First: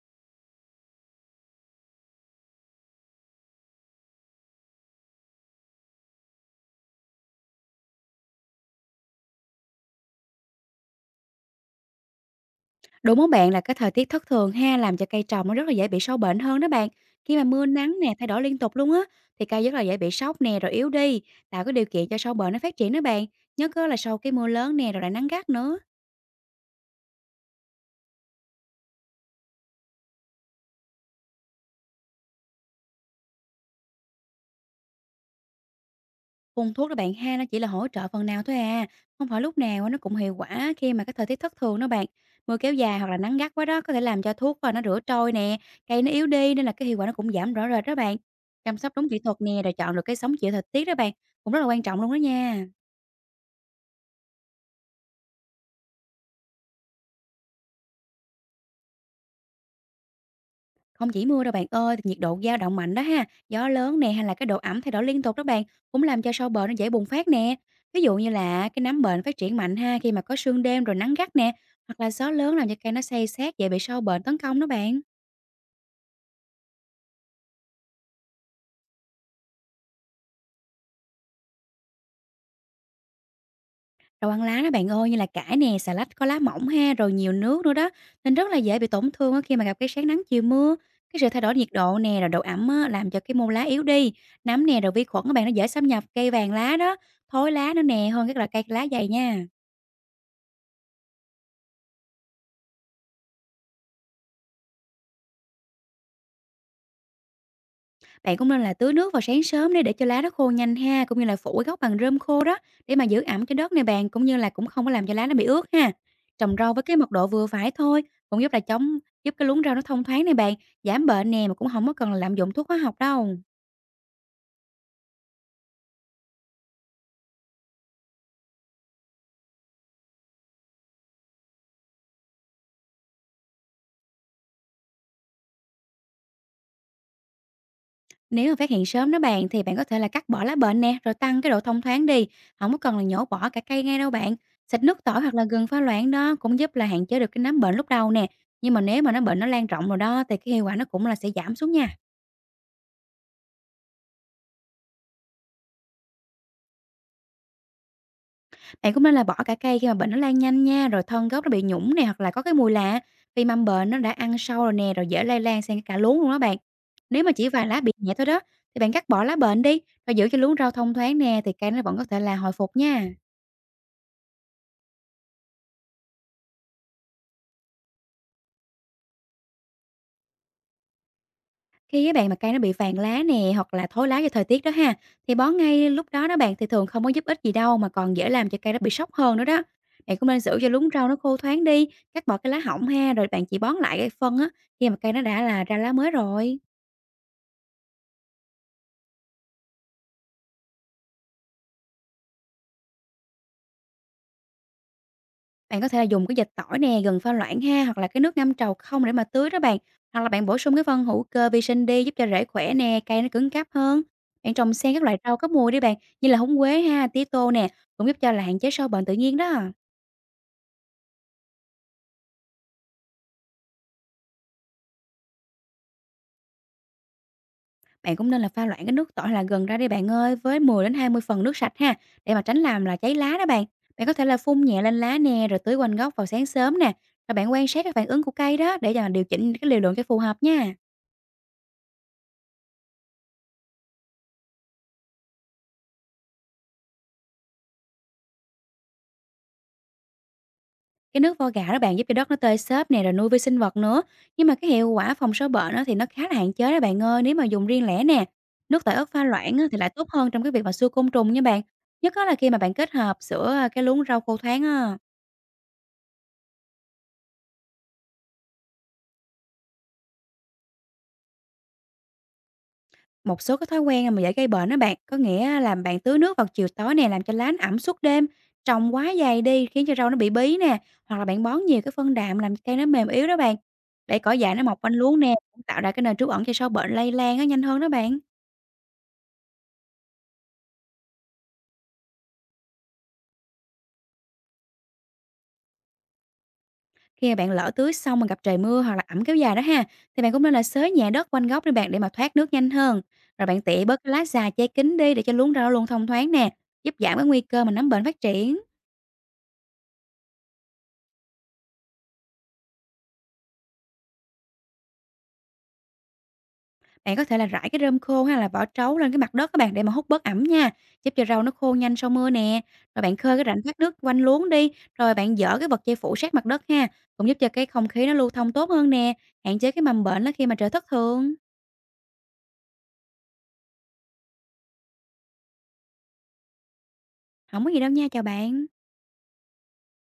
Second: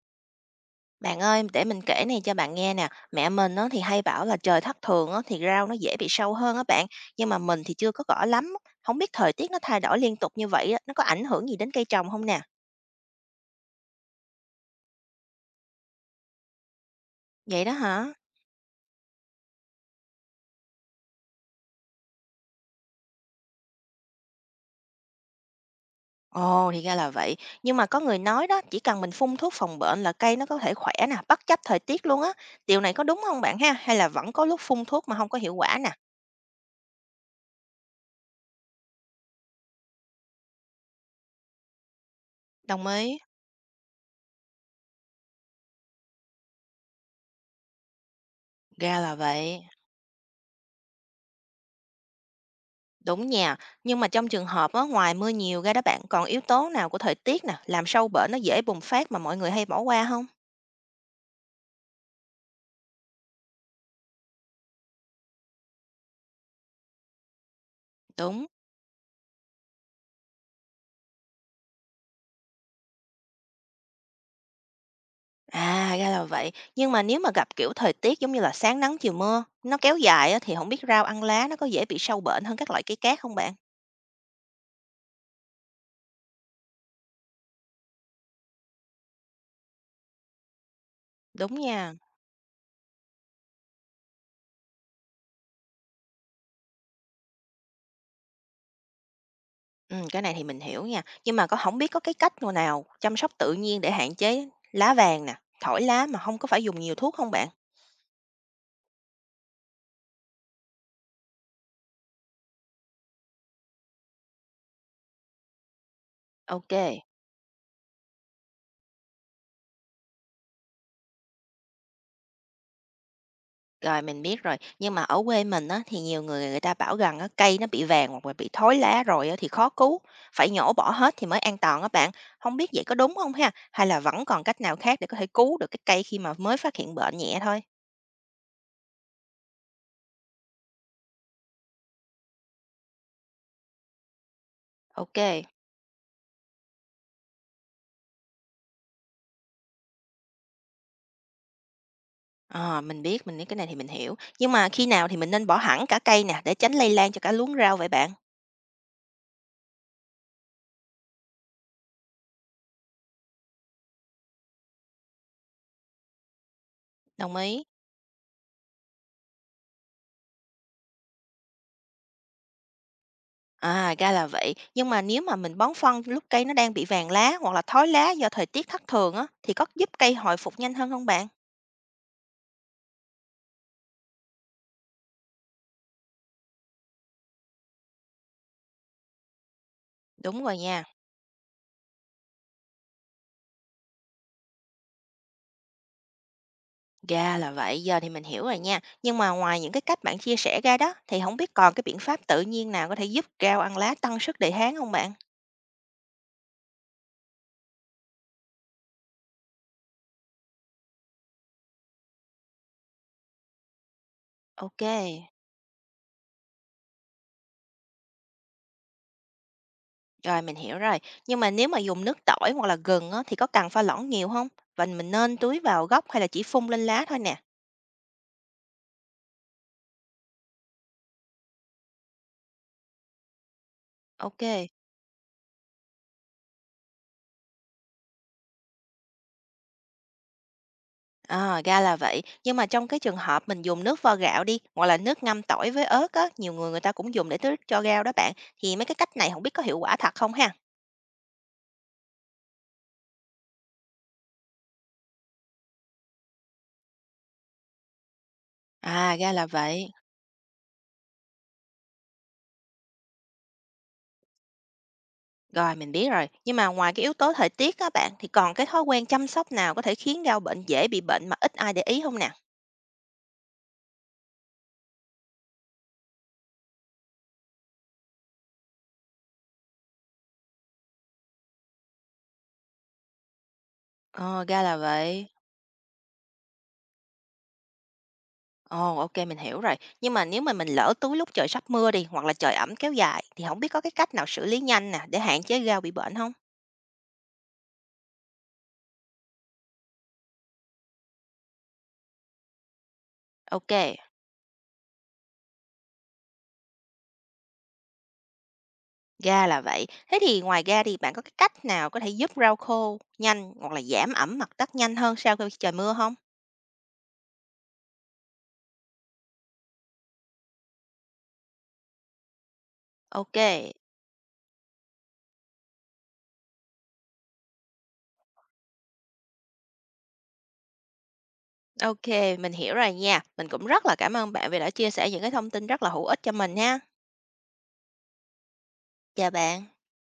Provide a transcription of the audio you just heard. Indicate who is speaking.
Speaker 1: Bạn ơi, để mình kể này cho bạn nghe nè. Mẹ mình á, thì hay bảo là trời thất thường á, thì rau nó dễ bị sâu hơn á bạn. Nhưng mà mình thì chưa có rõ lắm. Không biết thời tiết nó thay đổi liên tục như vậy á, nó có ảnh hưởng gì đến cây trồng không nè?
Speaker 2: Đúng á bạn, là cái thời tiết thất thường ha, làm cho cây trồng nó rất là dễ bị sâu bệnh hơn đó bạn. Khi mà
Speaker 1: Vậy
Speaker 2: mưa
Speaker 1: đó
Speaker 2: nắng
Speaker 1: hả?
Speaker 2: nè, thay đổi liên tục luôn á, thì cây rất là dễ bị sốc nè, rồi yếu đi, tạo cái điều kiện cho sâu bệnh nó phát triển đó bạn. Nhớ cơ là sau cái mưa lớn nè, rồi lại nắng gắt nữa.
Speaker 1: Ồ, thì ra là vậy. Nhưng mà có người nói đó, chỉ cần mình phun thuốc phòng bệnh là cây nó có thể khỏe nè, bất chấp thời tiết luôn á. Điều này có đúng không bạn ha? Hay là vẫn có lúc phun thuốc mà không có hiệu quả nè?
Speaker 2: Phun thuốc đó bạn ha, nó chỉ là hỗ trợ phần nào thôi à. Không phải lúc nào á, nó cũng hiệu quả khi mà cái thời tiết thất thường đó bạn. Mưa kéo
Speaker 1: Đồng
Speaker 2: dài hoặc
Speaker 1: ý,
Speaker 2: là nắng gắt quá đó, có thể làm cho thuốc và nó rửa trôi nè, cây nó yếu đi nên là cái hiệu quả nó cũng giảm rõ rệt đó bạn. Chăm sóc
Speaker 1: ra
Speaker 2: đúng
Speaker 1: là
Speaker 2: kỹ thuật
Speaker 1: vậy.
Speaker 2: nè, rồi chọn được cái sống chịu thời tiết đó bạn, cũng rất là quan trọng luôn đó nha.
Speaker 1: Đúng nha, nhưng mà trong trường hợp á, ngoài mưa nhiều ra đó bạn còn yếu tố nào của thời tiết nè, làm sâu bệnh nó dễ bùng phát mà mọi người hay bỏ qua không?
Speaker 2: Không chỉ mưa đâu bạn ơi, thì nhiệt độ dao động mạnh đó ha, gió lớn nè hay là cái độ ẩm thay đổi liên tục đó bạn, cũng làm cho sâu bệnh nó dễ bùng phát nè. Ví dụ như
Speaker 1: Đúng.
Speaker 2: là cái nấm bệnh phát triển mạnh ha khi mà có sương đêm rồi nắng gắt nè, hoặc là gió lớn làm cho cây nó xây xát dễ bị sâu bệnh tấn công đó bạn.
Speaker 1: À, ra là vậy. Nhưng mà nếu mà gặp kiểu thời tiết giống như là sáng nắng chiều mưa, nó kéo dài á, thì không biết rau ăn lá nó có dễ bị sâu bệnh hơn các loại cây khác không bạn?
Speaker 2: Rau ăn lá đó bạn ơi, như là cải nè, xà lách có lá mỏng ha, rồi nhiều nước nữa đó, nên rất là dễ bị tổn thương á khi mà gặp cái sáng nắng chiều mưa. Cái sự thay
Speaker 1: Đúng
Speaker 2: đổi nhiệt
Speaker 1: nha.
Speaker 2: độ nè, rồi độ ẩm á, làm cho cái mô lá yếu đi, nấm nè, rồi vi khuẩn các bạn nó dễ xâm nhập cây vàng lá đó, thối lá nữa nè, hơn các loại cây lá dày nha.
Speaker 1: Ừ, cái này thì mình hiểu nha. Nhưng mà có không biết có cái cách nào nào chăm sóc tự nhiên để hạn chế lá vàng nè, thổi lá mà không có phải dùng nhiều thuốc không bạn?
Speaker 2: Bạn cũng nên là tưới nước vào sáng sớm để cho lá nó khô nhanh ha, cũng như là phủ cái gốc bằng rơm khô đó để mà giữ ẩm cho đất này bạn, cũng như là cũng không có làm cho lá nó bị ướt ha. Trồng
Speaker 1: Ok.
Speaker 2: rau với cái mật độ vừa phải thôi, cũng giúp là chống giúp cái luống rau nó thông thoáng này bạn, giảm bệnh nè mà cũng không có cần là lạm dụng thuốc hóa học đâu.
Speaker 1: Rồi, mình biết rồi, nhưng mà ở quê mình á, thì nhiều người người ta bảo rằng á, cây nó bị vàng hoặc là bị thối lá rồi á, thì khó cứu, phải nhổ bỏ hết thì mới an toàn á bạn. Không biết vậy có đúng không ha? Hay là vẫn còn cách nào khác để có thể cứu được cái cây khi mà mới phát hiện bệnh nhẹ thôi?
Speaker 2: Nếu mà phát hiện sớm đó bạn thì bạn có thể là cắt bỏ lá bệnh nè, rồi tăng cái độ thông thoáng đi, không có cần là nhổ bỏ cả cây ngay đâu bạn. Xịt nước
Speaker 1: Ok,
Speaker 2: tỏi hoặc là gừng pha loãng đó cũng giúp là hạn chế được cái nấm bệnh lúc đầu nè. Nhưng mà nếu mà nó bệnh nó lan rộng rồi đó thì cái hiệu quả nó cũng là sẽ giảm xuống nha.
Speaker 1: ờ, mình biết, cái này thì mình hiểu. Nhưng mà khi nào thì mình nên bỏ hẳn cả cây nè để tránh lây lan cho cả luống rau vậy bạn?
Speaker 2: Bạn cũng nên là bỏ cả cây khi mà bệnh nó lan nhanh nha, rồi thân gốc nó bị nhũng này, hoặc là có cái mùi lạ. Vì mầm bệnh nó đã ăn sâu rồi nè, rồi dễ lây lan sang cả luống luôn đó bạn. Nếu mà
Speaker 1: Đồng
Speaker 2: chỉ
Speaker 1: ý.
Speaker 2: vài lá bị nhẹ thôi đó, thì bạn cắt bỏ lá bệnh đi, và giữ cho luống rau thông thoáng nè, thì cây nó vẫn có thể là hồi phục nha.
Speaker 1: À, ra là vậy. Nhưng mà nếu mà mình bón phân lúc cây nó đang bị vàng lá hoặc là thối lá do thời tiết thất thường á, thì có giúp cây hồi phục nhanh hơn không bạn?
Speaker 2: Khi các bạn mà cây nó bị vàng lá nè hoặc là thối lá do thời tiết đó ha, thì bón ngay lúc đó đó bạn thì thường không có giúp ích gì đâu mà còn dễ làm cho cây nó bị sốc hơn nữa đó. Bạn cũng nên
Speaker 1: Đúng rồi
Speaker 2: giữ cho
Speaker 1: nha,
Speaker 2: luống rau nó khô thoáng đi, cắt bỏ cái lá hỏng ha, rồi bạn chỉ bón lại cái phân á khi mà cây nó đã là ra lá mới rồi.
Speaker 1: ra là vậy, giờ thì mình hiểu rồi nha. Nhưng mà ngoài những cái cách bạn chia sẻ ra đó, thì không biết còn cái biện pháp tự nhiên nào có thể giúp rau ăn lá tăng sức đề kháng không bạn?
Speaker 2: Bạn có thể là dùng cái dịch tỏi nè, gừng pha loãng ha, hoặc là cái nước ngâm trầu không để mà tưới đó bạn. Hoặc là bạn bổ sung cái phân hữu cơ vi sinh đi giúp cho rễ khỏe nè, cây nó cứng cáp hơn. Bạn trồng
Speaker 1: Ok,
Speaker 2: xen các loại rau có mùi đi bạn, như là húng quế ha, tía tô nè, cũng giúp cho là hạn chế sâu bệnh tự nhiên đó.
Speaker 1: rồi mình hiểu rồi. Nhưng mà nếu mà dùng nước tỏi hoặc là gừng á, thì có cần pha loãng nhiều không? Và mình nên tưới vào gốc hay là chỉ phun lên lá thôi nè?
Speaker 2: Bạn cũng nên là pha loãng cái nước tỏi hay là gừng ra đi bạn ơi, với 10 đến 20 phần nước sạch ha, để mà tránh làm là cháy lá đó bạn. Bạn có thể là phun
Speaker 1: Ok,
Speaker 2: nhẹ lên lá nè, rồi tưới quanh gốc vào sáng sớm nè. Rồi bạn quan sát các phản ứng của cây đó để mà điều chỉnh cái liều lượng cho phù hợp nha.
Speaker 1: à, ra là vậy. Nhưng mà trong cái trường hợp mình dùng nước vo gạo đi, hoặc là nước ngâm tỏi với ớt á, nhiều người người ta cũng dùng để tưới cho rau đó bạn. Thì mấy cái cách này không biết có hiệu quả thật không ha?
Speaker 2: Cái nước vo gạo đó bạn giúp cho đất nó tơi xốp nè, rồi nuôi vi sinh vật nữa. Nhưng mà cái hiệu quả phòng sâu bệnh á thì nó khá là hạn chế đó bạn ơi, nếu mà dùng riêng lẻ nè. Nước tỏi ớt
Speaker 1: À,
Speaker 2: pha
Speaker 1: ra là
Speaker 2: loãng á thì
Speaker 1: vậy.
Speaker 2: lại tốt hơn trong cái việc mà xua côn trùng nha bạn. Nhất á là khi mà bạn kết hợp sữa à, cái luống rau khô thoáng á.
Speaker 1: Rồi, mình biết rồi. Nhưng mà ngoài cái yếu tố thời tiết á bạn, thì còn cái thói quen chăm sóc nào có thể khiến rau bệnh dễ bị bệnh mà ít ai để ý không nè?
Speaker 2: Một số cái thói quen mà dễ gây bệnh đó bạn, có nghĩa là bạn tưới nước vào chiều tối nè, làm cho lá nó ẩm suốt đêm, trồng quá dày đi khiến cho rau nó bị bí nè, hoặc là bạn bón nhiều cái phân đạm làm cây nó mềm yếu đó bạn. Để cỏ
Speaker 1: Ờ,
Speaker 2: dại
Speaker 1: ra
Speaker 2: nó
Speaker 1: là
Speaker 2: mọc quanh luống
Speaker 1: vậy.
Speaker 2: nè, cũng tạo ra cái nơi trú ẩn cho sâu bệnh lây lan nó nhanh hơn đó bạn.
Speaker 1: Ồ, ok, mình hiểu rồi. Nhưng mà nếu mà mình lỡ túi lúc trời sắp mưa đi, hoặc là trời ẩm kéo dài, thì không biết có cái cách nào xử lý nhanh nè, để hạn chế rau bị bệnh không?
Speaker 2: Khi mà bạn lỡ tưới xong mà gặp trời mưa hoặc là ẩm kéo dài đó ha, thì bạn cũng nên là xới nhẹ đất quanh gốc đi bạn để mà thoát nước nhanh hơn. Rồi
Speaker 1: Ok,
Speaker 2: bạn
Speaker 1: kê.
Speaker 2: tỉa bớt cái lá già che kín đi để cho luống rau nó luôn thông thoáng nè, giúp giảm cái nguy cơ mà nấm bệnh phát triển.
Speaker 1: Ra là vậy. Thế thì ngoài ra thì bạn có cái cách nào có thể giúp rau khô nhanh, hoặc là giảm ẩm mặt đất nhanh hơn sau khi trời mưa không?
Speaker 2: Bạn có thể là rải cái rơm khô hay là vỏ trấu lên cái mặt đất các bạn để mà hút bớt ẩm nha, giúp cho rau nó khô nhanh sau mưa nè. Rồi bạn khơi cái rãnh
Speaker 1: OK,
Speaker 2: thoát nước quanh luống đi, rồi bạn dỡ cái vật che phủ sát mặt đất ha, cũng giúp cho cái không khí nó lưu thông tốt hơn nè, hạn chế cái mầm bệnh đó khi mà trời thất thường.
Speaker 1: OK, mình hiểu rồi nha. Mình cũng rất là cảm ơn bạn vì đã chia sẻ những cái thông tin rất là hữu ích cho mình ha.
Speaker 2: Không có gì đâu nha, chào bạn.
Speaker 1: Chào bạn.